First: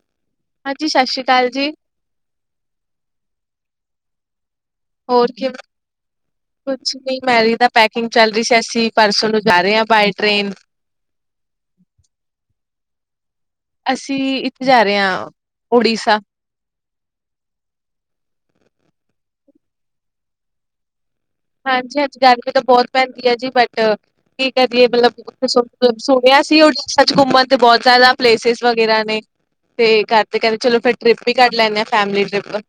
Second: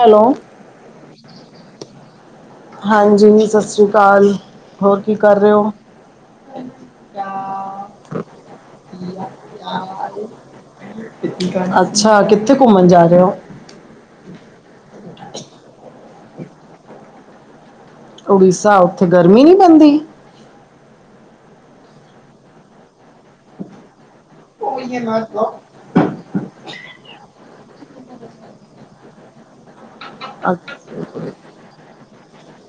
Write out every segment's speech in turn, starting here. Hello. ਹਾਂਜੀ ਸ਼ਸ਼ ਸ਼ ਅਕਾਲ ਜੀ। ਹਾਂਜੀ ਜੀ ਸਤਿ ਸ੍ਰੀ ਅਕਾਲ, ਹੋਰ ਕੀ ਕਰ ਰਹੇ ਹੋ? ਕੁਛ ਨਹੀਂ ਮੈਰੀਦਾ ਪੈਕਿੰਗ ਚੱਲ ਰਹੀ ਸੀ ਅਸੀਂ ਪਰਸੋਂ ਨੂੰ ਜਾ ਰਹੇ ਹਾਂ ਬਾਏ ਟ੍ਰੇਨ। ਅੱਛਾ! ਕਿੱਥੇ ਘੁੰਮਣ ਜਾ ਰਹੇ ਹੋ? ਅਸੀਂ ਇੱਥੇ ਜਾ ਰਹੇ ਹਾਂ, ਉੜੀਸਾ। ਉੜੀਸਾ ਉੱਥੇ ਗਰਮੀ ਨੀ ਪੈਂਦੀ? ਹਾਂਜੀ-ਹਾਂਜੀ ਗਰਮੀ ਤਾਂ ਬਹੁਤ ਪੈਂਦੀ ਹੈ ਜੀ ਬਟ ਕੀ ਕਰੀਏ ਮਤਲਬ [unintelligible] ਸੁਣਿਆ ਸੀ [unintelligible] ਘੁੰਮਣ ਤੇ ਬਹੁਤ ਜ਼ਿਆਦਾ ਪਲੇਸਿਸ ਵਗੈਰਾ ਨੇ। ਤੇ ਕਰਦੇ ਕਹਿੰਦੇ ਚਲੋ ਫਿਰ ਟਰਿਪ ਹੀ ਕਰ ਲੈਂਨਦੇ ਆਂ, ਫੈਮਿਲੀ ਟ੍ਰਿਪ।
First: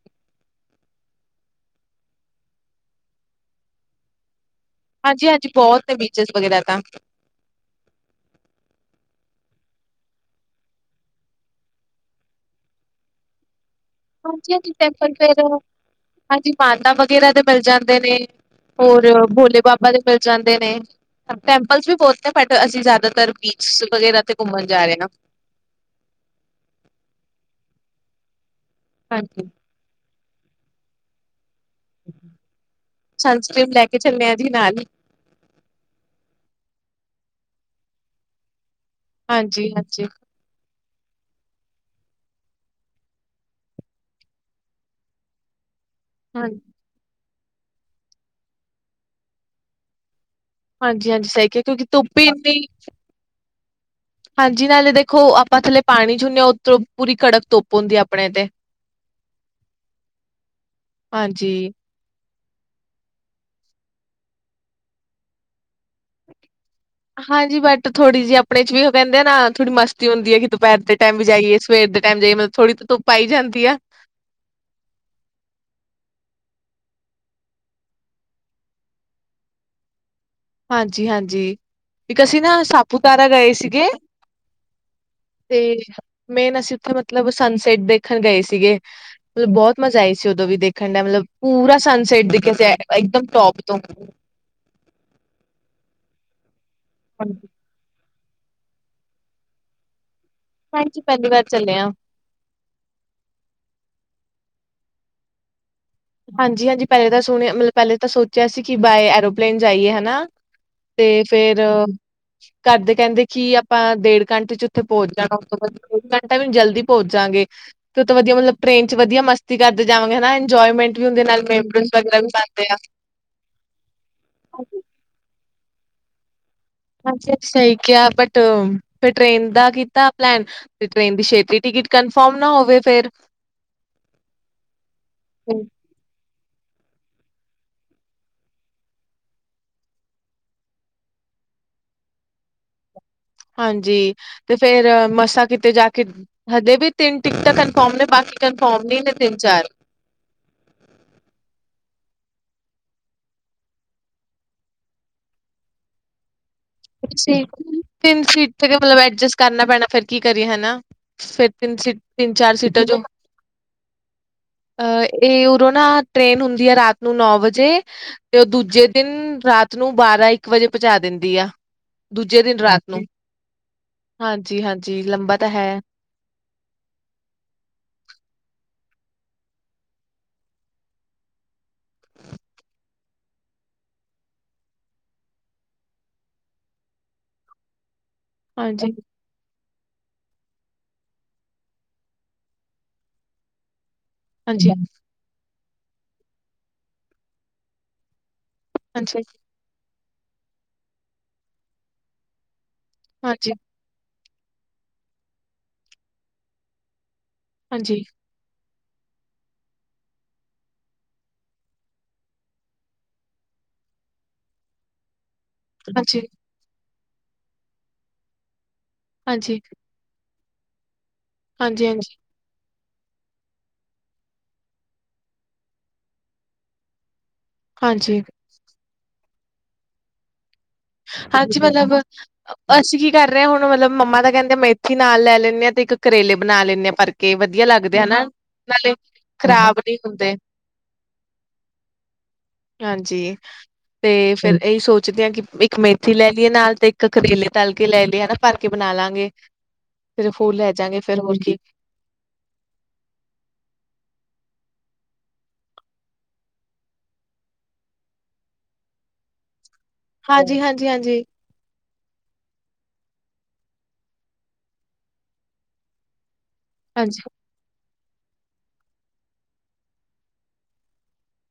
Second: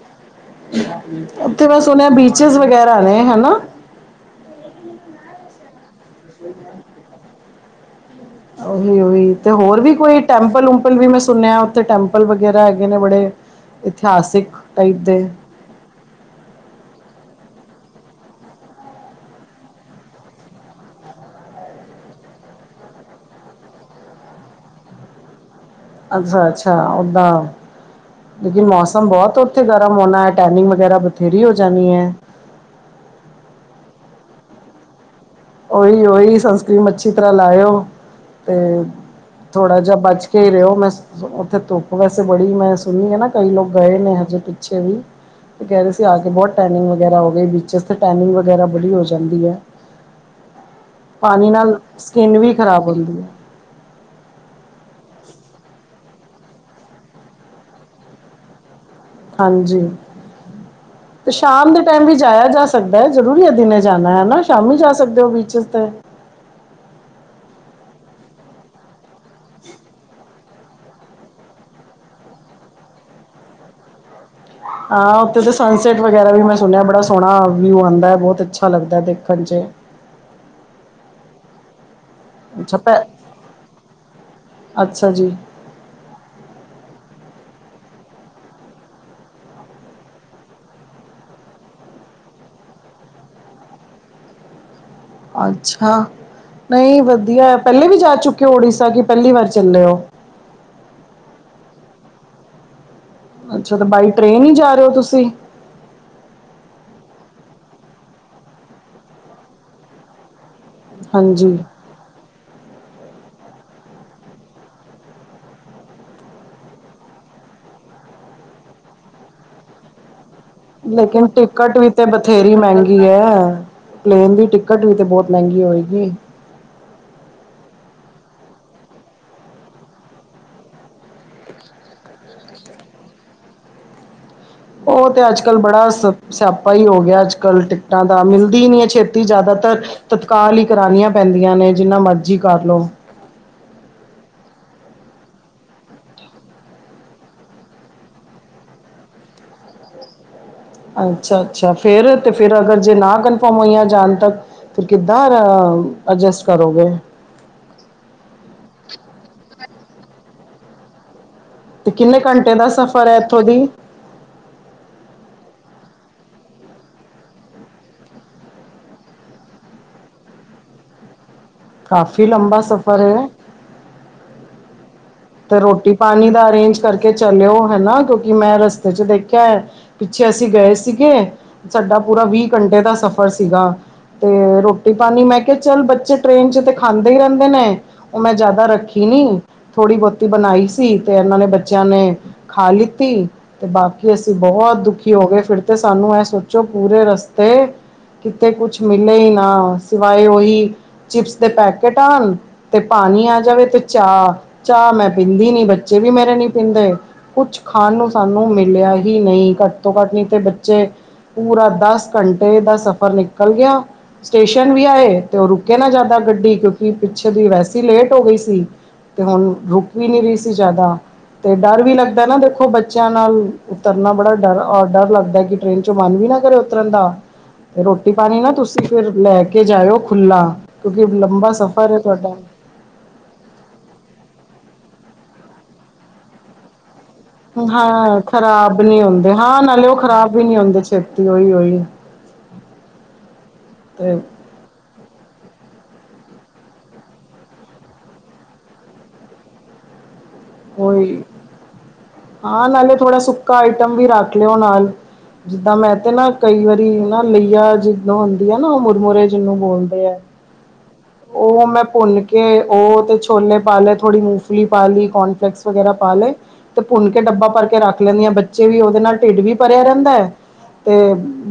ਉੱਥੇ ਮੈਂ ਸੁਣਿਆ ਬੀਚਿਸ ਵਗੈਰਾ ਨੇ ਹਨਾ? ਹਾਂਜੀ-ਹਾਂਜੀ ਬਹੁਤ। ਨੇ ਬੀਚਸ ਵਗੈਰਾ ਤਾਂ [inaudible] ਉਹੀ-ਉਹੀ ਤੇ ਹੋਰ ਵੀ ਕੋਈ ਟੈਂਪਲ ਉਪਲ ਵੀ ਮੈਂ ਸੁਣਿਆ ਉੱਥੇ ਟੈਂਪਲ ਵਗੈਰਾ ਹੈਗੇ ਨੇ ਬੜੇ। ਇਤਿਹਾਸਿਕ ਹਾਂਜੀ ਹਾਂਜੀ ਟਾਈਪ ਟੈਂਪਲ ਦੇ ਫੇਰ ਹਾਂਜੀ ਮਾਤਾ ਵਗੈਰਾ ਦੇ ਮਿਲ ਜਾਂਦੇ ਨੇ ਹੋਰ ਭੋਲੇ ਬਾਬਾ ਦੇ ਮਿਲ ਜਾਂਦੇ ਨੇ ਟੈਂਪਲਸ ਵੀ ਬਹੁਤ ਨੇ ਬਟ ਅਸੀਂ ਜ਼ਿਆਦਾਤਰ ਬੀਚ ਵਗੈਰਾ ਤੇ ਘੁੰਮਣ ਜਾ ਰਹੇ ਹ ਅੱਛਾ ਅੱਛਾ ਓਦਾਂ ਲੇਕਿਨ ਮੌਸਮ ਬਹੁਤ ਹਾਂਜੀ। ਉੱਥੇ ਗਰਮ ਹੋਣਾ ਹੈ ਟੈਨਿੰਗ ਵਗੈਰਾ ਬਥੇਰੀ ਹੋ ਜਾਂਣੀ ਹੈ ਸਨਸਕ੍ਰਰੀਨ ਲੈ ਕੇ ਚੱਲਿਆ ਜੀ ਨਾਲ ਹੀ ਓਹੀ ਓਹੀ ਸਨਸਕ੍ਰੀਮ ਅੱਛੀ ਤਰ੍ਹਾਂ ਲਾਇਓ ਤੇ ਹਾਂਜੀ, ਥੋੜਾ ਜਿਹਾ ਹਾਂਜੀ। ਬਚ ਖੇ ਰਹੇ ਹੋ ਮੈਂ ਉੱਥੇ ਧੁੱਪ ਵੈਸੇ ਬੜੀ ਮੈਂ ਸੁਣੀ ਹੈ ਨਾ ਕਈ ਲੋਕ ਗਏ ਨੇ ਹਜੇ ਪਿੱਛੇ ਵੀ ਤੇ ਕਹਿ ਰਹੇ ਸੀ ਆ ਕੇ ਹਾਂ ਬਹੁਤ ਟਨਿੰਗ ਵਗੈਰਾ ਹੋ ਗਈ ਬਚਿਸ ਤੇ ਟੈਨਿੰਗ ਵਗੈਰਾ ਬੜੀ ਹੋ ਜਾਂਦੀ ਹੈ ਹਾਂਜੀ-ਹਾਂਜੀ ਸਹੀ ਪਾਣੀ ਕਿਹਾ ਨਾਲ ਕਿਉਂਕਿ ਧੁੱਪ ਹੀ ਸਕਿੰਨ ਵੀ ਇੰਨੀ ਖ਼ਰਾਬ ਹੁੰਦੀ ਹੈ। ਹਾਂਜੀ ਨਾਲੇ ਦੇਖੋ ਆਪਾਂ ਥੱਲੇ ਪਾਣੀ ਚੁੰਦੇ ਹਾਂ ਉਤੇ ਓ ਪੂਰੀ ਕੜਕ ਧੁੱਪ ਹੁੰਦੀ ਆਪਣੇ ਤੇ। ਹਾਂਜੀ ਤੇ ਹਾਂਜੀ। ਸ਼ਾਮ ਦੇ ਟਾਈਮ ਵੀ ਜਾਇਆ ਜਾ ਸਕਦਾ ਹੈ ਜ਼ਰੂਰੀ ਅਧਨੇ ਜਾਣਾ ਹੈ ਨਾ ਸ਼ਾਮੀ ਜਾ ਸਕਦੇ ਹੋ ਬੀਚਿਸ ਤੇ। ਹਾਂਜੀ ਬਟ ਥੋੜ੍ਹੀ ਜਿ ਆਪਣੇ ਚ ਵੀ ਉਹ ਕਹਿੰਦੇ ਨਾ ਥੋੜੀ ਮਸਤੀ ਹੁੰਦੀ ਹੈਗੀ ਦੁਪਹਿਰ ਚ ਟਾਈਮ ਵੀ ਜਾਈਏ ਸਵੇਰ ਦੇ ਟਾਈਮ ਜਾਈ ਮਲਬ ਥੋੜੀ ਤਾਂ ਧੁੱਪ ਆਈ ਜਾਂਦੀ ਆ ਹਾਂ ਉੱਥੇ ਤਾਂ ਸਨਸੈਟ ਵਗੈਰਾ ਵੀ ਮੈਂ ਸੁਣਿਆ ਬੜਾ ਸੋਹਣਾ ਵਿਊ ਆਉਂਦਾ ਹੈ ਬਹੁਤ ਅੱਛਾ ਲੱਗਦਾ ਦੇਖਣ ਚ ਹਾਂਜੀ ਹਾਂਜੀ ਇੱਕ ਅਸੀਂ ਨਾ ਅੱਛਾ ਪੈ ਸਾਪੂਤਾਰਾ ਗਏ ਸੀਗੇ ਅੱਛਾ ਜੀ ਤੇ ਮੇਨ ਅਸੀਂ ਉੱਥੇ ਮਤਲਬ ਸਨਸੈਟ ਦੇਖਣ ਗਏ ਸੀਗੇ ਮਤਲਬ ਬਹੁਤ ਮਜ਼ਾ ਆਈ ਸੀ ਉਦੋਂ ਵੀ ਦੇਖਣ ਦਾ ਮਤਲਬ ਪੂਰਾ ਸਨਸੈਟ ਦਿਖਿਆ ਸੀ ਇਕਦਮ ਟੋਪ ਤੋਂ ਅੱਛਾ ਨਹੀਂ ਵਧੀਆ ਪਹਿਲੇ ਵੀ ਜਾ ਚੁੱਕੇ ਹੋ ਉੜੀਸਾ ਕਿ ਪਹਿਲੀ ਵਾਰ ਚੱਲੇ ਹੋ ਹਾਂਜੀ ਪਹਿਲੀ ਵਾਰ ਚੱਲੇ ਆਂ ਅੱਛਾ ਤੇ ਬਾਈ ਟ੍ਰੇਨ ਹੀ ਜਾ ਰਹੇ ਹੋ ਤੁਸੀਂ ਹਾਂਜੀ ਹਾਂਜੀ ਪਹਿਲੇ ਤਾਂ ਸੁਣ ਮਤਲਬ ਪਹਿਲੇ ਤਾਂ ਸੋਚਿਆ ਸੀ ਕਿ ਬਾਏ ਐਰੋਪਲੇਨ ਜਾਈਏ ਹਨਾ ਤੇ ਫੇਰ ਹ ਘਦੇ ਕਹਿੰਦੇ ਕਿ ਆਪਾਂ ਡੇਢ ਘੰਟੇ ਚ ਉੱਥੇ ਪਹੁੰਚ ਜਾਣਾ ਉਸ ਤੋਂ ਬਾਅਦ ਡੇ ਘੰਟਾ ਵੀ ਜਲਦੀ ਪਹੁੰਚ ਜਾਗੇਂ ਤੇ ਉੱ ਵਧੀਆ ਮਤਲਬ ਟ੍ਰੇਨ ਚ ਵਧੀਆ ਮਸਤੀ ਕਰਦੇ ਜਾਵਾਂਗੇ ਹਨਾ ਇੰਜੋਏ ਲੇਕਿਨ ਟਿਕਟ ਵੀ ਤੇ ਬਥੇਰੀ ਮਹਿੰਗੀ ਹੈ ਪਲੇਨ ਦੀ ਆ ਟਿਕਟ ਵੀ ਤੇ ਬਹੁਤ ਮਹਿੰਗੀ ਹੋ ਗਈ ਅੱ ਸਹੀ ਕਿਹਾ ਬਟ ਫਿਰ ਟ੍ਰੇਨ ਦਾ ਕੀਤਾ ਪਲੈਨ ਤੇ ਟ੍ਰੇਨ ਦੀ ਛੇਤੀ ਟਿਕਟ ਕਨਫਰਮ ਨਾ ਹੋਵੇ ਫੇਰ ਉਹ ਤੇ ਅੱਜ ਕਲ ਬੜਾ ਸ ਸਿਆਪਾ ਹੀ ਹੋ ਗਿਆ ਅੱਜ ਕੱਲ੍ਹ ਟਿਕਟਾਂ ਦਾ ਮਿਲਦੀ ਹੀ ਨਹੀ ਹੈ ਛੇਤੀ ਜ਼ਿਆਦਾਤਰ ਤਤਕਾਲ ਹੀ ਕਰਾਣੀਆਂ ਪੈਂਦੀਆਂ ਨੇ ਜਿੰਨਾ ਮਰਜ਼ੀ ਕਰ ਲਓ ਹਾਂਜੀ ਤੇ ਫੇਰ ਮਸਾਂ ਕਿਤੇ ਜਾ ਕੇ ਹਜੇ ਵੀ ਤਿੰਨ ਟਿਕਟਾਂ ਕਨਫਰਮ ਨੇ ਬਾਕੀ ਕਨਫਰਮ ਨਹੀਂ ਨੇ ਤਿੰਨ ਚਾਰ ਅੱਛਾ ਅੱਛਾ ਫੇਰ ਤੇ ਫੇਰ ਅਗਰ ਜੇ ਨਾ ਕਨਫਰਮ ਹੋਈਆਂ ਜਾਣ ਤੱਕ ਫੇਰ ਕਿੱਦਾਂ ਐਡਜਸਟ ਕਰੋਗੇ ਤਿੰਨ ਸੀਟ ਮਤਲਬ ਐਡਜਸਟ ਕਰਨਾ ਪੈਣਾ ਫੇਰ ਕੀ ਕਰੀਏ ਹਨਾ ਫੇਰ ਤਿੰਨ ਤੇ ਸੀ ਕਿੰਨੇ ਤਿੰਨ ਘੰਟੇ ਚਾਰ ਦਾ ਸੀਟਾਂ ਜੋ ਸਫ਼ਰ ਹੈ ਇੱਥੋਂ ਦੀ ਅ ਇਹ ਉਦੋਂ ਨਾ ਟ੍ਰੇਨ ਹੁੰਦੀ ਹੈ ਰਾਤ ਨੂੰ ਨੌ ਵਜੇ ਤੇ ਉਹ ਦੂਜੇ ਦਿਨ ਰਾਤ ਨੂੰ ਬਾਰਾਂ ਇੱਕ ਵਜੇ ਪਹੁੰਚਾ ਦਿੰਦੀ ਆ ਕਾਫੀ ਦੂਜੇ ਦਿਨ ਲੰਬਾ ਰਾਤ ਨੂੰ ਸਫ਼ਰ ਹੈ ਹਾਂਜੀ ਹਾਂਜੀ ਲੰਬਾ ਤਾਂ ਤੇ ਹੈ ਰੋਟੀ ਪਾਣੀ ਦਾ ਅਰੇਂਜ ਕਰਕੇ ਚੱਲਿਓ ਹਨਾ ਕਿਉਂਕਿ ਮੈਂ ਰਸਤੇ ਚ ਦੇਖਿਆ ਹੈ ਪਿੱਛੇ ਅਸੀਂ ਗਏ ਸੀਗੇ ਸਾਡਾ ਪੂਰਾ ਵੀਹ ਘੰਟੇ ਦਾ ਸਫ਼ਰ ਸੀਗਾ ਤੇ ਰੋਟੀ ਪਾਣੀ ਮੈਂ ਕਿਹਾ ਚੱਲ ਬੱਚੇ ਟ੍ਰੇਨ ਚ ਤੇ ਖਾਂਦੇ ਹੀ ਰਹਿੰਦੇ ਨੇ ਉਹ ਮੈਂ ਜਿਆਦਾ ਹਾਂਜੀ ਰੱਖੀ ਨੀ ਥੋੜ੍ਹੀ ਬਹੁਤੀ ਬਣਾਈ ਸੀ ਤੇ ਇਹਨਾਂ ਨੇ ਬੱਚਿਆਂ ਨੇ ਖਾ ਲਿੱਤੀ। ਤੇ ਬਾਕੀ ਅਸੀਂ ਹਾਂਜੀ ਬਹੁਤ ਦੁ ਕੀ ਹੋ ਗਏ ਫਿਰ ਤੇ ਸਾਨੂੰ ਐ ਸੋਚੋ ਪੂਰੇ ਰਸਤੇ ਕਿਤੇ ਕੁਛ ਮਿਲੇ ਹਾਂਜੀ ਹੀ ਨਾ ਸਿਵਾਏ ਉਹੀ ਚਿਪਸ ਦੇ ਪੈਕੇਟ ਆਉਣ ਤੇ ਪਾਣੀ ਆ ਹਾਂਜੀ, ਜਾਵੇ ਤੇ ਚਾਹ। ਚਾਹ ਮੈਂ ਪੀਂਦੀ ਨੀ ਬੱਚੇ ਵੀ ਮੇਰੇ ਨੀ ਪੀਂਦੇ ਕੁਛ ਖਾਣ ਹਾਂਜੀ, ਨੂੰ ਸਾਨੂੰ ਨੂੰ ਮਿਲਿਆ ਹੀ ਨਹੀਂ ਘੱਟ ਤੋਂ ਘੱਟ ਨਹੀਂ ਤੇ ਬੱਚੇ ਪੂਰਾ ਦਸ ਘੰਟੇ ਦਾ ਸਫ਼ਰ ਨਿਕਲ ਗਿਆ, ਸਟੇਸ਼ਨ ਵੀ ਆਏ ਤੇ ਉਹ ਰੁ ਰੁਕੇ ਨਾ ਜਿਆਦਾ ਹਾਂਜੀ, ਗੱਡੀ ਕਿਉਂਕਿ ਪਿੱਛੇ ਦੀ ਵੈਸੀ ਲੇਟ ਹੋ ਗਈ ਸੀ। ਤੇ ਹੁਣ ਹਾਂਜੀ, ਰੁਕ ਵੀ ਨੀ ਰਹੀ ਸੀ ਜ਼ਿਆਦਾ ਤੇ ਡਰ ਹਾਂਜੀ, ਵੀ ਲੱਗਦਾ ਨਾ ਦੇਖੋ ਬੱਚਿਆਂ ਨਾਲ ਉਤਰਨਾ ਬੜਾ ਡਰ ਰ ਡਰ ਲੱਗਦਾ ਕਿ ਟ੍ਰਰੇਨ ਚ ਮਨ ਵੀ ਨਾ ਕਰੇ ਉਤਰਨ ਦਾ ਰੋਟੀ ਹਾਂਜੀ, ਹਾਂਜੀ, ਪਾਣੀ ਨਾ ਤੁਸੀਂ ਫਿਰ ਲੈ ਕੇ ਜਾਇਓ ਖੁੱਲਾ, ਕਿਉਂਕਿ ਲੰਬਾ ਹਾਂਜੀ ਸਫ਼ਰ ਮਤਲਬ ਏ ਤੁਹਾਡਾ। ਅਸੀਂ ਕੀ ਕਰ ਰਹੇ ਹਾਂ ਹੁਣ, ਮਤਲਬ ਮੰਮਾ ਤਾਂ ਕਹਿੰਦੇ ਮੇਥੀ ਨਾਲ ਲੈ ਲੈਂਦੇ ਹਾਂ ਤੇ ਇੱਕ ਕਰੇਲੇ ਬਣਾ ਲੈਂਦੇ ਹਾਂ ਭਰ ਹਾਂ ਖ਼ਰਾਬ ਨੀ ਹੁੰਦੇ ਹਾਂ ਖ਼ਰਾਬ ਨਾਲੇ ਉਹ ਨਹੀਂ ਖ਼ਰਾਬ ਵੀ ਨਹੀਂ ਹੁੰਦੇ ਛੇਤੀ ਉਹੀ ਉਹੀ ਹਾਂਜੀ ਤੇ ਫੇਰ ਇਹੀ ਸੋਚਦੇ ਹਾਂ ਕਿ ਇੱਕ ਮੇਥੀ ਲੈ ਲਈਏ ਨਾਲ ਤੇ ਇੱਕ ਕਰੇਲੇ ਤਲ ਕੇ ਲੈ ਲਈਏ ਹਨਾ ਭਰ ਕੇ ਬਣਾ ਲਾਂਗੇ ਫਿਰ ਫੂ ਲੈ ਜਾਂਗੇ ਫੇਰ ਉਹੀ ਹੋਰ ਕੀ ਹਾਂ ਨਾਲੇ ਥੋੜਾ ਸੁੱਕਾ ਆਈਟਮ ਵੀ ਰੱਖ ਲਿਓ ਨਾਲ ਜਿੱਦਾਂ ਮੈਂ ਤੇ ਨਾ ਕਈ ਵਾਰੀ ਨਾ ਲੀਆ ਜਿਦੋਂ ਹੁੰਦੀ ਆ ਨਾ ਉਹ ਮੁਰਮੁਰੇ ਜਿਹਨੂੰ ਬੋਲਦੇ ਐ ਹਾਂਜੀ ਹਾਂਜੀ ਹਾਂਜੀ। ਉਹ ਮੈਂ ਭੁੰਨ ਕੇ ਉਹ ਤੇ ਛੋਲੇ ਪਾ ਲਏ ਥੋੜ੍ਹੀ ਮੂੰਗਫਲੀ ਪਾ ਲਈ, ਕੋਨਫਲੇੈਕਸ ਵਗੈਰਾ ਪਾ ਲਏ। ਤੇ ਭੁੰਨ ਕੇ ਹਾਂਜੀ, ਡੱਬਾ ਭਰ ਕੇ ਰੱਖ ਲੈਂਦੀਆਂ ਬੱਚੇ ਵੀ ਉਹਦੇ ਨਾਲ ਢਿੱਡ ਵੀ ਭਰਿਆ ਰਹਿੰਦਾ ਐ। ਤੇ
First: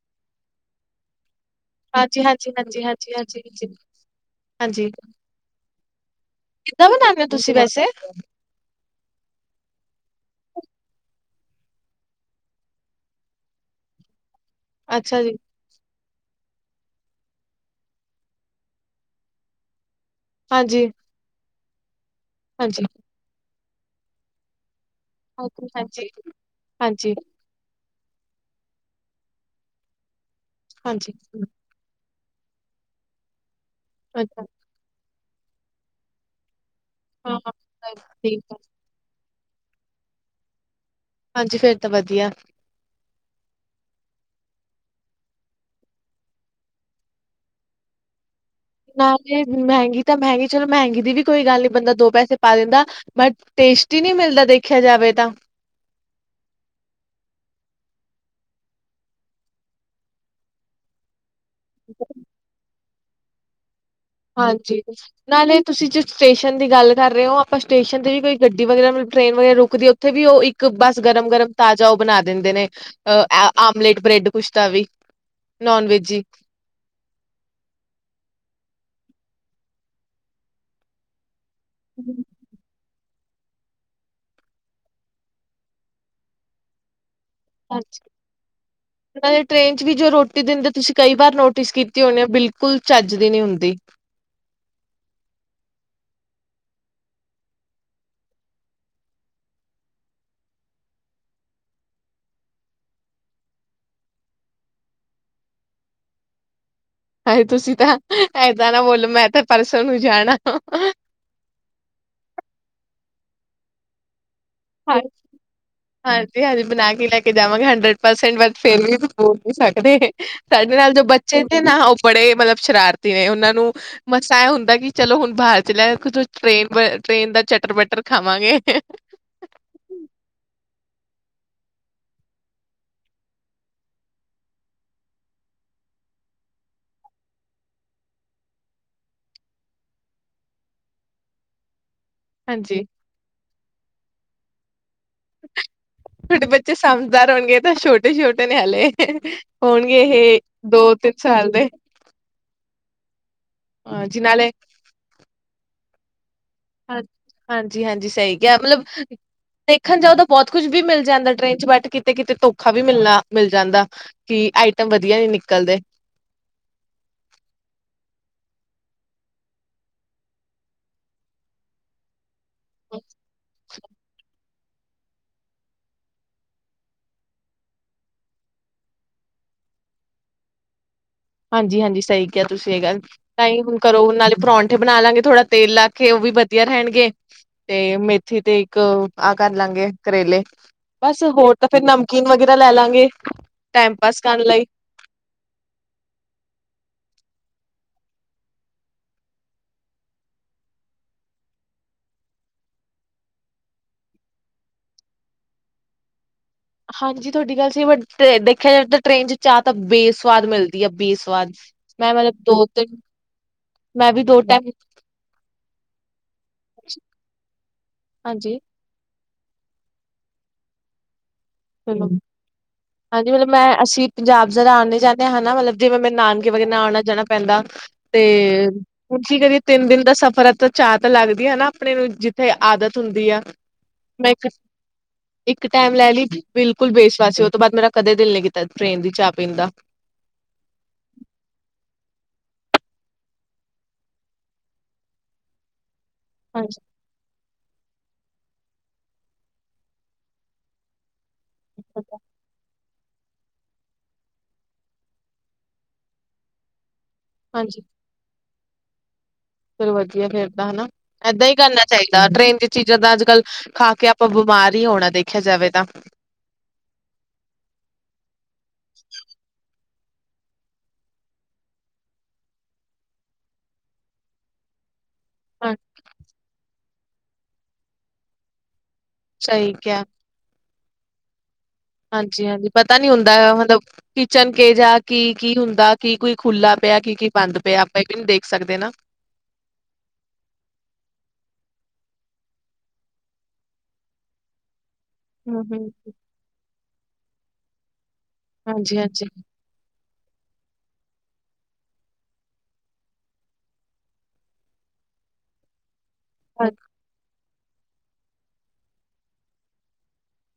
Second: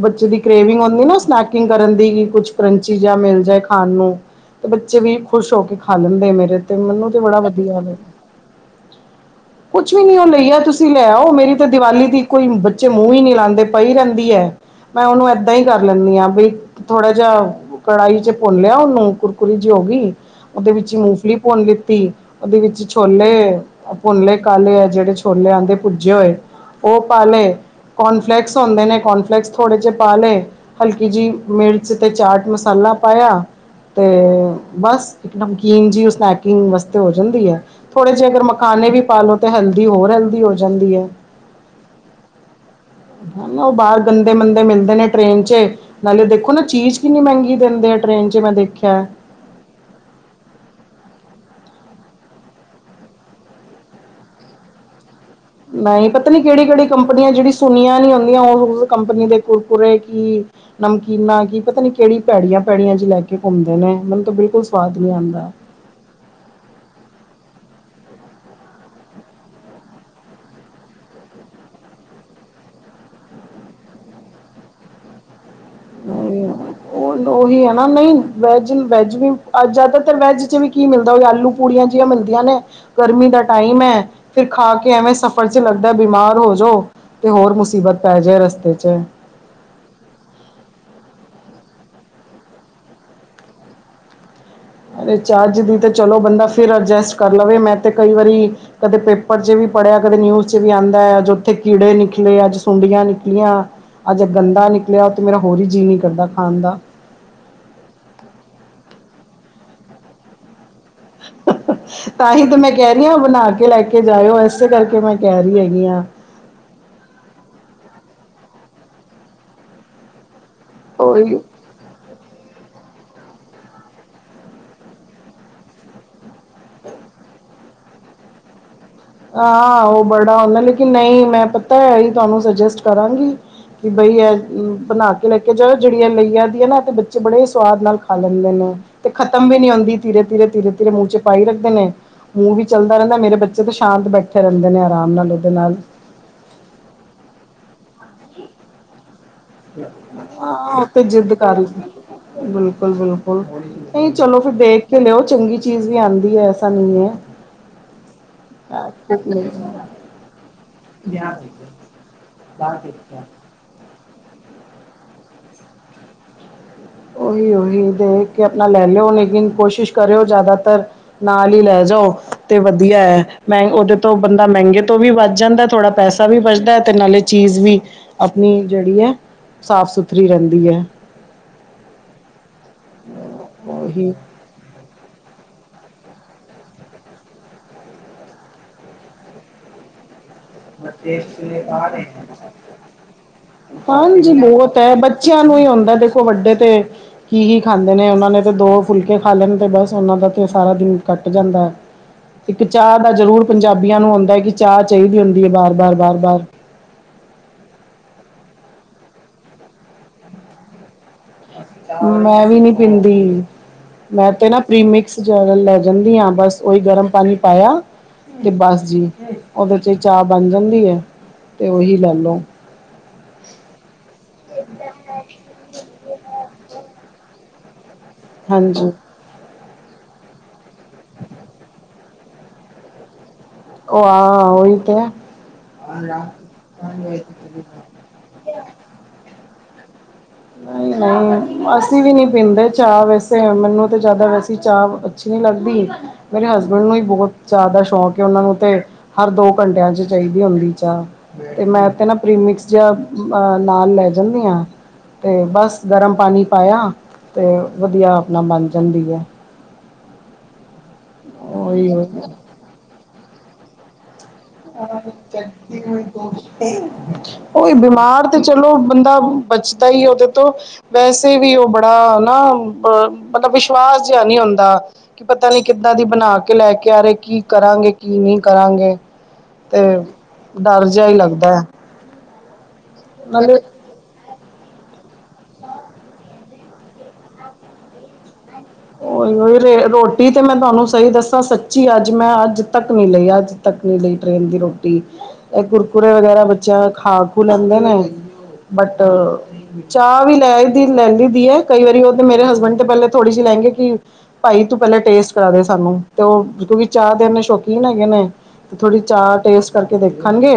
ਬੱਚੇ ਦੀ ਕ੍ਰੇਵਿੰਗ ਹੁੰਦੀ ਨਾ ਸਨੈਕ ਕੁਕਿੰਗ ਕਰਨ ਦੀ ਹਾਂਜੀ, ਕਿ ਕੁਛ ਹਾਂਜੀ, ਹਾਂਜੀ, ਕਰੰਚੀ ਹਾਂਜੀ, ਜਾਂ ਮਿਲ ਜਾਏ ਖਾਣ ਨੂੰ ਤੇ ਹਾਂਜੀ ਬੱਚੇ ਵੀ ਖੁਸ਼ ਹੋ ਕੇ ਖਾ ਲੈਂਦੇ ਮੇਰੇ ਫੇਰ ਤੇ ਕਿੱਦਾਂ ਮੈਨੂੰ ਤੇ ਬਣਾਉਂਦੇ ਹੋ ਬੜਾ ਤੁਸੀਂ ਵਧੀਆ ਵੈਸੇ ਕੁਛ ਵੀ ਨਹੀਂ ਉਹ ਲਈ ਆ ਤੁਸੀਂ ਲੈ ਆਓ ਮੇਰੀ ਤਾਂ ਦਿਵਾਲੀ ਦੀ ਕੋਈ ਬੱਚੇ ਮੂੰਹ ਹੀ ਨਹੀਂ ਲਾਉਂਦੇ ਪਈ ਰਹਿੰਦੀ ਐ। ਮੈਂ ਅੱਛਾ ਉਹਨੂੰ ਜੀ ਏਦਾਂ ਹੀ ਕਰ ਲੈਂਦੀ ਆ, ਬਈ ਥੋੜਾ ਜਿਹਾ ਕੜਾਹੀ ਚ ਭੁੰਨ ਲਿਆ ਉਹਨੂੰ ਕੁਰਕੁਰੀ ਜੀ ਹੋ ਗਈ, ਉਹਦੇ ਹਾਂਜੀ, ਵਿੱਚ ਹੀ ਮੂੰਗਫਲੀ ਭੁੰਨ ਲਿੱਤੀ, ਉਹਦੇ ਵਿੱਚ ਹਾਂਜੀ, ਛੋ ਲੇ ਭੁਨਲੇ ਕਾਲੇ ਆ ਜਿਹੜੇ ਛੋਲੇ ਹਾਂਜੀ, ਆਂਦੇ ਹਾਂਜੀ, ਭੁੱਜੇ ਹੋਏ ਉਹ ਹਾਂਜੀ ਪਾਲੇ ਕੋਨਫਲੈਕਸ ਹੁੰਦੇ ਨੇ, ਕੋਨਫਲੈਕਸ ਥੋੜੇ ਜਿਹੇ ਪਾ ਲਏ ਹਲਕੀ ਹਾਂਜੀ, ਜਿਹੀ ਮਿਰ ਜਿੱਥੇ ਚਾਟ ਮਸਾਲਾ ਪਾਇਆ। ਅੱਛਾ ਹੂੰ ਬਸ ਇੱਕ ਨਮਕੀਨ ਜਿਹੀ ਸਨੈਕਿੰਗ ਵਾਸਤੇ ਹੋ ਹਾਂ ਜਾਂਦੀ ਹਾਂ, ਐ ਥੋੜੇ ਜਿਹੇ ਅਗਰ ਠੀਕ ਮ ਆ, ਮਖਾਣੇ ਵੀ ਪਾ ਲੋ ਤੇ ਹੈਲਦੀ ਹੋਰ ਹੈਲਦੀ ਹੋ ਜਾਂਦੀ ਏ। ਹਾਂਜੀ ਫੇਰ ਤਾਂ ਵਧੀਆ ਉਹ ਬਾਹਰ ਗੰਦੇ -ਮੰੰਦੇ ਮਿਲਦੇ ਨੇ ਟ੍ਰੇਨ 'ਚ ਨਾਲੇ ਦੇਖੋ ਨਾ ਚੀਜ਼ ਕਿੰਨੀ ਮਹਿੰਗੀ ਦਿੰਦੇ ਆ ਟ੍ਰਰੇਨ 'ਚ ਮੈਂ ਦੇਖ ਨਾ ਜੇ ਮਹਿੰਗੀ ਤਾਂ ਮਹਿੰਗੀ ਚਲੋ ਮਹਿੰਗੀ ਦੀ ਵੀ ਕੋਈ ਗੱਲ ਨਹੀਂ ਬੰਦਾ ਦੋ ਪੈਸੇ ਪਾ ਦਿੰਦਾ। ਬਟ ਟੇਸਟੀ ਨਹੀਂ ਮਿਲਦਾ ਦੇਖਿਆ ਜਾਵੇ ਤਾਂ ਨਹੀਂ ਪਤਾ ਨੀ ਕਿਹੜੀ- ਕਿਹੜੀ ਕੰਪਨੀਆਂ ਜਿਹੜੀ ਸੁਣੀਆਂ ਨੀ ਹੁੰਦੀਆਂ ਉਸ ਕੰਪਨੀ ਦੇ ਕੁਰਕੁਰੇ ਕੀ ਨਮਕੀਨਾ ਕੀ ਪਤਾ ਨੀ ਕਿਹੜੀ ਭੈੜੀਆਂ- ਭੈੜੀਆਂ ਜੀ ਲੈ ਕੇ ਘੁੰਮਦੇ ਨੇ ਮੈਨੂੰ ਤਾਂ ਬਿਲਕੁਲ ਹਾਂਜੀ। ਸਵਾਦ ਨੀ ਆਉਂਦਾ। ਨਾਲੇ ਤੁਸੀਂ ਜਿਸ ਸਟੇਸ਼ਨ ਦੀ ਗੱਲ ਕਰ ਰਹੇ ਓ ਆਪਾਂ ਸਟੇਸ਼ਨ ਤੇ ਵੀ ਕੋਈ ਗੱਡੀ ਵਗੈਰਾ ਟ੍ਰੇਨ ਵਗੈਰਾ ਰੁਕਦੀ ਉੱਥੇ ਵੀ ਉਹ ਇੱਕ ਬਸ ਗਰਮ -ਗਰਮ ਤਾਜ਼ਾ ਉਹ ਬਣਾ ਦਿੰਦੇ ਨੇ ਅ ਆਮਲੇਟ ਬ੍ਰੈਡ ਕੁਛ ਤਾ ਵੀ ਨੋਨ ਵੈਜੀ ਨਹੀਂ ਉਹ ਉਹੀ ਆ ਨਾ ਨਹੀਂ ਵੈਜ- ਵੈਜ ਵੀ ਜ਼ਿਆਦਾਤਰ ਵੈਜ 'ਚ ਵੀ ਕੀ ਮਿਲਦਾ ਉਹੀ ਆਲੂ ਪੂੜੀਆਂ ਜਿਹੀਆਂ ਮਿਲਦੀਆਂ ਨੇ ਗਰਮੀ ਦਾ ਟਾਈਮ ਐ ਫਿਰ ਖਾ ਕੇ ਐਵੇਂ ਸਫ਼ਰ ਚ ਲੱਗਦਾ ਬਿਮਾਰ ਹੋ ਜਾਓ। ਤੇ ਹੋਰ ਮੁਸੀਬਤ ਪੈ ਜਾਏ ਰਸਤੇ 'ਚ ਨਾਲੇ ਟ੍ਰੇਨ 'ਚ ਵੀ ਜੋ ਰੋਟੀ ਦਿੰਦੇ ਤੁਸੀਂ ਕਈ ਵਾਰ ਨੋਟਿਸ ਕੀਤੀ ਹੋਣੀ ਐ ਬਿਲਕੁਲ ਚੱਜ ਦੀ ਨੀ ਹੁੰਦੀ। ਅ ਚਾਰਜ ਦੀ ਤੇ ਚਲੋ ਬੰਦਾ ਫਿਰ ਅਡਜਸਟ ਕਰ ਲਵੇ ਮੈਂ ਤੇ ਕਈ ਵਾਰੀ ਕਦੇ ਪੇਪਰ 'ਚ ਵੀ ਪੜ੍ਹਿਆ ਕਦੇ ਨਿਊਜ਼ ਚ ਵੀ ਆਉਂਦਾ ਅੱਜ ਉੱਥੇ ਕੀੜੇ ਨਿਕਲੇ ਅੱਜ ਸੁੰਡੀਆਂ ਨਿਕਲੀਆਂ। ਅੱਜ ਗੰਦਾ ਨਿਕਲਿਆ ਉਹ ਤਾਂ ਮੇਰਾ ਹੋਰ ਹੀ ਜੀਅ ਨਹੀਂ ਕਰਦਾ ਖਾਣ ਦਾ। ਹਏ ਤੁਸੀਂ ਤਾਂ ਏਦਾਂ ਨਾ ਬੋਲੋ ਮੈਂ ਤਾਂ ਪਰਸੋਂ ਨੂੰ ਜਾਣਾ। [inaudible] [inaudible] ਤਾਂਹੀ ਤੇ ਮੈਂ ਕਹਿ ਰਹੀ ਹਾਂ ਬਣਾ ਕੇ ਲੈ ਕੇ ਜਾਇਓ ਇਸੇ ਕਰਕੇ ਮੈਂ ਕਹਿ ਰਹੀ ਹੈਗੀ ਹਾਂ। ਹਾਂਜੀ ਬਣਾ ਕੇ ਲੈ ਕੇ ਜਾਵਾਂਗੇ ਹੰਡਰਡ ਪਰਸੈਂਟ ਵਦ ਫੇਰ ਵੀ ਬੋਲ ਨੀ ਸਕਦੇ। ਸਾਡੇ ਨਾਲ ਜੋ ਉਹੀ ਬੱਚੇ ਤੇ ਨਾ ਉਹ ਬੜੇ ਮਤਲਬ ਸ਼ਰਾਰਤੀ ਨੇ ਉਹਨਾਂ ਨੂੰ ਮਸਾਂ ਇਹ ਹੁੰਦਾ ਕਿ ਚਲੋ ਹੁਣ ਬਾਹਰ 'ਚ ਲੈ ਟ੍ਰੇਨ -ਟ੍ਰੇਨ ਦਾ ਚਟਰ ਬਟਰ ਖਾਵਾਂਗੇ। ਹਾਂ ਉਹ ਬੜਾ ਹੁੰਦਾ ਲੇਕਿਨ ਨਹੀਂ ਮੈਂ ਪਤਾ ਇਹੀ ਮੈਂ ਤੁਹਾਨੂੰ ਸੁਜੈਸਟ ਕਰਾਂਗੀ। ਕਿ ਬਈ ਇਹ ਬਣਾ ਕੇ ਲੈ ਕੇ ਜਾਓ ਜਿਹੜੀ ਇਹ ਲਈ ਆਦੀ ਹੈ ਨਾ ਤੇ ਬੱਚੇ ਬੜੇ ਸਵਾਦ ਨਾਲ ਖਾ ਲੈਂਦੇ ਨੇ। ਤੇ ਖਤਮ ਵੀ ਨੀ ਹੁੰਦੀ ਧੀਰੇ- ਧੀਰੇ -ਧੀਰੇ- ਧੀਰੇ ਮੂੰਹ 'ਚ ਪਾਈ ਰੱਖਦੇ ਨੇ। ਮੂੰਹ ਵੀ ਹਾਂਜੀ ਚੱਲਦਾ ਰਹਿੰਦਾ ਮੇਰੇ ਬੱਚੇ ਤਾਂ ਸ਼ਾਂਤ ਬੈਠੇ ਰਹਿੰਦੇ ਨੇ ਆਰਾਮ ਨਾਲ ਇਹਦੇ ਨਾਲ ਤੁਹਾਡੇ ਬੱਚੇ ਸਮਝਦਾਰ ਹੋਣਗੇ ਤਾਂ ਛੋਟੇ -ਛੋਟੇ ਨੇ ਹਲੇ ਹੋਣਗੇ ਇਹ ਹਾਂ ਉਹ ਦੋ ਤੇ ਤਿੰਨ ਜਿੱਦ ਸਾਲ ਕਰ ਦੇ ਬਿਲਕੁਲ- ਬਿਲਕੁਲ ਨਹੀਂ ਹਾਂਜੀ ਚਲੋ ਫਰ ਨਾਲੇ ਦੇਖ ਕੇ ਲਿਓ ਚੰਗੀ ਚੀਜ਼ ਵੀ ਆਉਂਦੀ ਹੈ। ਹਾਂ ਨਹੀਂ ਹੈ ਹਾਂਜੀ- ਹਾਂਜੀ ਸਹੀ ਕਿਹਾ ਮਤਲਬ ਦੇਖਣ ਜਾਓ ਤਾਂ ਬਹੁਤ ਕੁੱਝ ਵੀ ਮਿਲ ਜਾਂਦਾ ਅੰਦਰ ਟ੍ਰਰੇਨ 'ਚ ਬੈਠ ਕਿਤੇ ਕਿਤੇ ਧੋਖਾ ਵੀ ਮਿਲਣਾ ਮਿਲ ਜਾ ਜਾਂਦਾ ਕੀ ਆਈਟਮ ਵਧੀਆ ਨੀ ਨਿਕਲਦੇ। ਓਹੀ- ਓਹੀ ਦੇਖ ਕੇ ਆਪਣਾ ਲੈ ਲਿਓ ਲੇਕਿਨ ਕੋਸ਼ਿਸ਼ ਕਰਿਓ ਜ਼ਿਆਦਾਤਰ ਨਾਲ ਹੀ ਲੈ ਜਾਓ ਤੇ ਵਧੀਆ ਹੈ ਮੈਂ ਉਹਦੇ ਤੋਂ ਬੰ ਮਹਿੰਗੇ ਤੋਂ ਵੀ ਬਚ ਜਾਂਦਾ ਥੋੜਾ ਪੈਸਾ ਵੀ ਬਚਦਾ ਤੇ ਨਾਲੇ ਚੀਜ਼ ਵੀ ਆਪਣੀ ਜਿਹੜੀ ਹੈ ਸਾਫ ਸੁਥਰੀ ਰਹਿੰਦੀ ਏ। ਹਾਂਜੀ- ਹਾਂਜੀ ਸਹੀ ਕਿਹਾ ਤੁਸੀਂ ਇਹ ਗੱਲ ਤਾਂ ਹੀ ਹੁਣ ਘਰੋ ਉਹੀ ਉਹ ਨਾਲੇ ਪ੍ਰੌ ਪੱਠੇ ਬਣਾ ਲਵਾਂਗੇ ਥੋੜਾ ਤੇਲ ਲਾ ਕੇ ਉਹ ਵੀ ਵਧੀਆ ਰਹਿਣਗੇ ਤੇ ਮੇਥੀ ਤੇ ਇੱਕ ਆਹ ਕਰ ਲਾਂਗੇ ਕਰੇਲੇ ਬਸ ਹੋਰ ਤਾਂ ਫਿਰ ਨਮਕੀਨ ਵਗੈਰਾ ਲੈ ਲਾਂਗੇ ਟਾਈਮ ਪਾਸ ਹਾਂਜੀ ਕਰਨ ਲਈ। ਬਹੁਤ ਹੈ ਬਟ ਬੱਚਿਆਂ ਨੂੰ ਹੀ ਆਉਂਦਾ ਦੇਖੋ ਵੱਡੇ ਤੇ ਕੀ ਹੀ ਖਾਂਦੇ ਨੇ ਉਹਨਾਂ ਨੇ ਤਾਂ ਦੋ ਫੁਲਕੇ ਖਾ ਲੈਣ ਅਤੇ ਬਸ ਉਹਨਾਂ ਦਾ ਤਾਂ ਸਾਰਾ ਦਿਨ ਕੱਟ ਜਾਂਦਾ। ਇੱਕ ਚਾਹ ਦਾ ਜ਼ਰੂਰ ਪੰਜਾਬੀਆਂ ਨੂੰ ਆਉਂਦਾ ਹੈ ਕਿ ਚਾਹ ਚਾਹੀਦੀ ਹੁੰਦੀ ਹੈ ਬਾਰ-ਬਾਰ-ਬਾਰ ਬਾਰ ਹਾਂਜੀ ਤੁਹਾਡੀ ਗੱਲ ਸੀ ਬਟ ਦੇਖਿਆ ਜਾਵੇ ਤਾਂ ਟ੍ਰੇਨ 'ਚ ਚਾਹ ਤਾਂ ਬੇਸਵਾਦ ਮਿਲਦੀ ਹੈ ਬੇਸਵਾਦ ਮਤਲਬ ਮੈਂ ਵੀ ਦੋ ਨੀ ਤਿੰਨ ਪੀਂਦੀ ਵੀ ਮੈਂ ਦੋ ਤੇ ਨਾ ਟਾਈਮ ਪ੍ਰੀਮਿ ਜ ਲੈ ਜਾਂਦੀ ਹਾਂ ਬਸ ਓਹੀ ਗਰਮ ਪਾਣੀ ਪਾਇਆ ਤੇ ਹਾਂਜੀ ਬਸ ਜੀ। ਉਹਦੇ 'ਚ ਹੀ ਚਾਹ ਬਣ ਜਾਂਦੀ ਹੈ ਅਤੇ ਉਹੀ ਲੈ ਲਉ। ਹਾਂਜੀ ਮਤਲਬ ਮੈਂ ਅਸੀਂ ਪੰਜਾਬ ਜ਼ਰਾ ਆਉਣੇ ਜਾਂਦੇ ਹਨਾ ਮਤਲਬ ਜਿਵੇਂ ਮੇਰੇ ਨਾਨਕੇ ਵਗੈਰਾ ਨਾਲ ਆਉਣਾ ਜਾਣਾ ਪੈਂਦਾ। ਤੇ ਹਾਂਜੀ ਹਕ ਕਦੀਏ ਤਿੰਨ ਦਿਨ ਦਾ ਸਫ਼ਰ ਹੈ ਤਾਂ ਚਾਅ ਤਾਂ ਲੱਗਦੀ ਹਨਾ ਆਪਣੇ ਨੂੰ ਜਿੱਥੇ ਆਦਤ ਹੁੰਦੀ ਆ ਉਹ ਮੈਂ ਆ ਇੱਕ ਉਹੀ ਤੇ ਹੈ ਇੱਕ ਟਾਈਮ ਲੈ ਲਈ ਬਿਲਕੁਲ ਬੇਸ਼ਵਾਾਸੀ ਉਹ ਤੋਂ ਬਾਅਦ ਮੇਰਾ ਕਦੇ ਦਿਲ ਨ ਨਹੀਂ ਕੀਤਾ ਟ੍ਰੇਨ ਦੀ ਚਾਹ ਪੀਣ ਦਾ ਹਾਂ ਨਹੀਂ ਅਸੀਂ ਵੀ ਨਹੀਂ ਪੀਂਦੇ ਚਾਹ ਵੈਸੇ ਮੈਨੂੰ ਤਾਂ ਜ਼ਿਆਦਾ ਵੈਸੀੇ ਚਾਹ ਅੱਛੀ ਨਹੀਂੀ ਲੱਗਦੀ ਮੇਰੇ ਹਸਬੈਂਡ ਨੂੰ ਹੀ ਬਹੁਤ ਚਾਹ ਦਾ ਸ਼ੌਂਕ ਹੈ ਉਹਨਾਂ ਨੂੰ ਤੇ ਹਰ ਦੋ ਘੰਟਿਆਂ ਚ ਚਾਹੀਦੀ ਹੁੰਦੀ ਚਾਹ ਤੇ ਮੈਂ ਤੇ ਨਾ ਪ੍ਰੀਮਿਕਸ ਜ ਨਾਲ ਲੈ ਜਾਂਦੀ ਹਾਂ ਅਤੇ ਬਸ ਗਰਮ ਪਾਣੀ ਪਾਇਆ ਅਤੇ ਵਧੀਆ ਆਪਣਾ ਬਣ ਜਾਂਦੀ ਹੈ ਫਿਰ ਵਧੀਆ ਫੇਿਰਦਾ ਹਨਾ ਏਦਾਂ ਹੀ ਕਰਨਾ ਉਹੀ ਚਾਹੀਦਾ ਟ੍ਰੇਨ ਚ ਚੀਜ਼ਾਂ ਦਾ ਅੱਜ ਕੱਲ ਖਾ ਕੇ ਆਪਾਂ ਬਿਮਾਰ ਹੀ ਹੋਣਾ ਦੇਖਿਆ ਜਾਵੇ ਤਾਂ ਹੀ ਬਿਮਾਰ ਤੇ ਚਲੋ ਬੰਦਾ ਬਚਦਾ ਹੀ ਉਹਦੇ ਤੋਂ ਵੈਸੇ ਵੀ ਉਹ ਬੜਾ ਨਾ ਅ ਮਤਲਬ ਵਿਸ਼ਵਾਸ ਜਿਹਾ ਨਹੀਂ ਹੁੰਦਾ ਕਿ ਪਤਾ ਨੀ ਹਾਂ ਕਿੱਦਾਂ ਦੀ ਬਣਾ ਕੇ ਲੈ ਕੇ ਆ ਰਹੇ ਕੀ ਕਰਾਂਗੇ ਕੀ ਨਹੀਂ ਕਰਾਂਗੇ ਸਹੀ ਤੇ ਕਿਹਾ ਹੈ ਡਰ ਜਿਹਾ ਹੀ ਲੱਗਦਾ ਹੈ ਹਾਂਜੀ ਹਾਂਜੀ ਪਤਾ ਨੀ ਹੁੰਦਾ ਨਾਲੇ ਮਤਲਬ ਕਿਚਨ ਕਿ ਜਾਹਾ ਕੀ ਕੀ ਹੁੰਦਾ ਕੀ ਕੋਈ ਖੁੱਲਲਾ ਪਿਆ ਕੀ ਕੀ ਬੰਦ ਪਿਆ ਆਪਾਂ ਇਹ ਵੀ ਨੀ ਦੇਖ ਸਕਦੇ ਨਾ ਉਓਹੀ ਉਹੀ ਰ ਰੋਟੀ ਤੇ ਮੈਂ ਤੁਹਾਨੂੰ ਸਹੀ ਦੱਸਾਂ ਸੱਚੀ ਅੱਜ ਮੈਂ ਅੱਜ ਤੱਕ ਨਹੀਂੀ ਲਈ ਅੱਜ ਤੱਕਣੀ ਲਈ ਟ੍ਰੇਨ ਦੀ ਰੋਟੀ ਇਹ ਕੁਰਕੁੁਰੇ ਵਗੈਰਾ ਬੱਚਿਆਂ ਖਾ ਖੂ ਲੈਂਦੇ ਨੇ ਬਟ ਹਾਂਜੀ-ਹਾਂਜੀ, ਚਾਹ ਵੀ ਲੈ ਦੀ ਲੈ ਲਈਦੀ ਹੈ ਕਈ ਵਾਰੀ ਉਹ ਤੇ ਮੇਰੇ ਹਸਬੈਂਡ ਤੇ ਪਹਿਲੇ ਥੋੜ੍ਹੀ ਜਿ ਲਗੇ ਕਿ ਭਾਈ ਤੂੰ ਪਹਿਲਾਂ ਟੇਸਟ ਕਰਾ ਦੇ ਸਾਨੂੰ ਤੇ ਹਾਂ ਉਹਕਿ ਚਾਹ ਦੇ ਇੰਨੇ ਸ਼ੌਕੀਨ ਹੈਗੇ ਨੇ ਤੇ ਥੋੜ੍ਹੀ ਚਾਹ ਟੇਸਟ ਕਰਕੇ ਦੇਖਣਗੇ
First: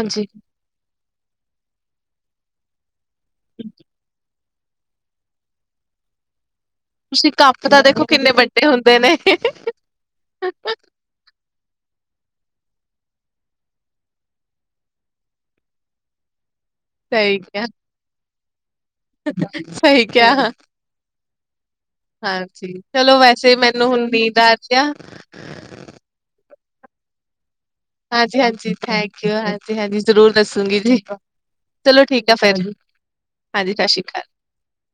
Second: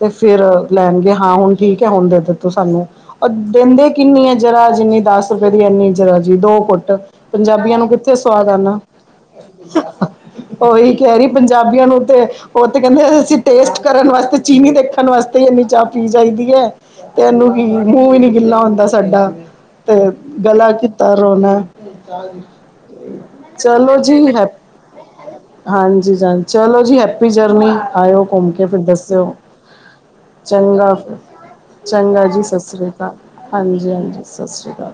ਤੇ ਫਿਰ ਲੈਣਗੇ ਹਾਂ ਹੁਣ ਠੀਕ ਹੈ ਹੁਣ ਦੇ ਦਿੱ ਤੋ ਸਾਨੂੰ ਉਹ ਦਿੰਦੇ ਕਿੰਨੀ ਹੈ ਜਰਾ ਜਿੰਨੀ ਦਸ ਰੁਪਏ ਦੀ ਇੰਨੀ ਜਰਾ ਜ ਦੋ ਕੁੁੱਟ ਤੁਸੀਂ ਕੱਪ ਪੰਜਾਬੀਆਂ ਤਾਂ ਨੂੰ ਦੇਖੋ ਕਿੱਥੇ ਕਿੰਨੇ ਸਵਾਦ ਵੱਡੇ ਆਉਨਾ ਹੁੰਦੇ ਨੇ। ਉਹੀ ਕਹਿਰੀ ਪੰਜਾਬੀਆਂ ਨੂੰ ਤੇ ਉਹ ਤੇ ਕਹਿੰਦੇ ਅਸੀਂ ਟੇਸਟ ਕਰਨ ਵਾਸਤੇ ਚੀਨੀ ਦੇਖਣ ਵਾਸਤੇ ਤੇ ਇੰਨੀ ਚਾਹ ਪੀ ਚਾਹੀਦੀ ਹੈ ਤੇ ਸਹੀ ਇਹਨੂੰ ਕਿਹਾ, ਕੀ ਮੂੰਹ ਵੀ ਨੀ ਗਿੱਲਾ ਹੁੰਦਾ ਸਾਡਾ ਤੇ ਸਹੀ ਕਿਹਾ ਗਲਾ ਕੀਤਾ ਰੋਣਾ ਹਾਂਜੀ ਚਲੋ ਵੈਸੇ ਮੈਨੂੰ ਚਲੋ ਹੁਣ ਜੀ ਨੀਂਦ ਹੈ ਆ ਰਹੀ ਆ ਹਾਂਜੀ ਚਲੋ ਜੀ ਹੈਪੀ ਜਰਨੀ ਆਇਓ ਘੁੰਮ ਕੇ ਹਾਂਜੀ-ਹਾਂਜੀ ਫਿਰ ਥੈਂਕ ਯੂ ਦੱਸਿਓ ਹਾਂਜੀ-ਹਾਂਜੀ ਜ਼ਰੂਰ ਦੱਸੂਗੀ ਚੰਗਾ ਜੀ। ਫ ਚਲੋ ਚੰਗਾ ਠੀਕ ਆ ਜੀ ਸਤਿ ਫੇਰ ਸ਼੍ਰੀ ਅਕਾਲ ਸਤਿ ਹਾਂਜੀ ਸ਼੍ਰੀ ਅਕਾਲ। ਹਾਂਜੀ ਸਤਿ ਸ਼੍ਰੀ ਅਕਾਲ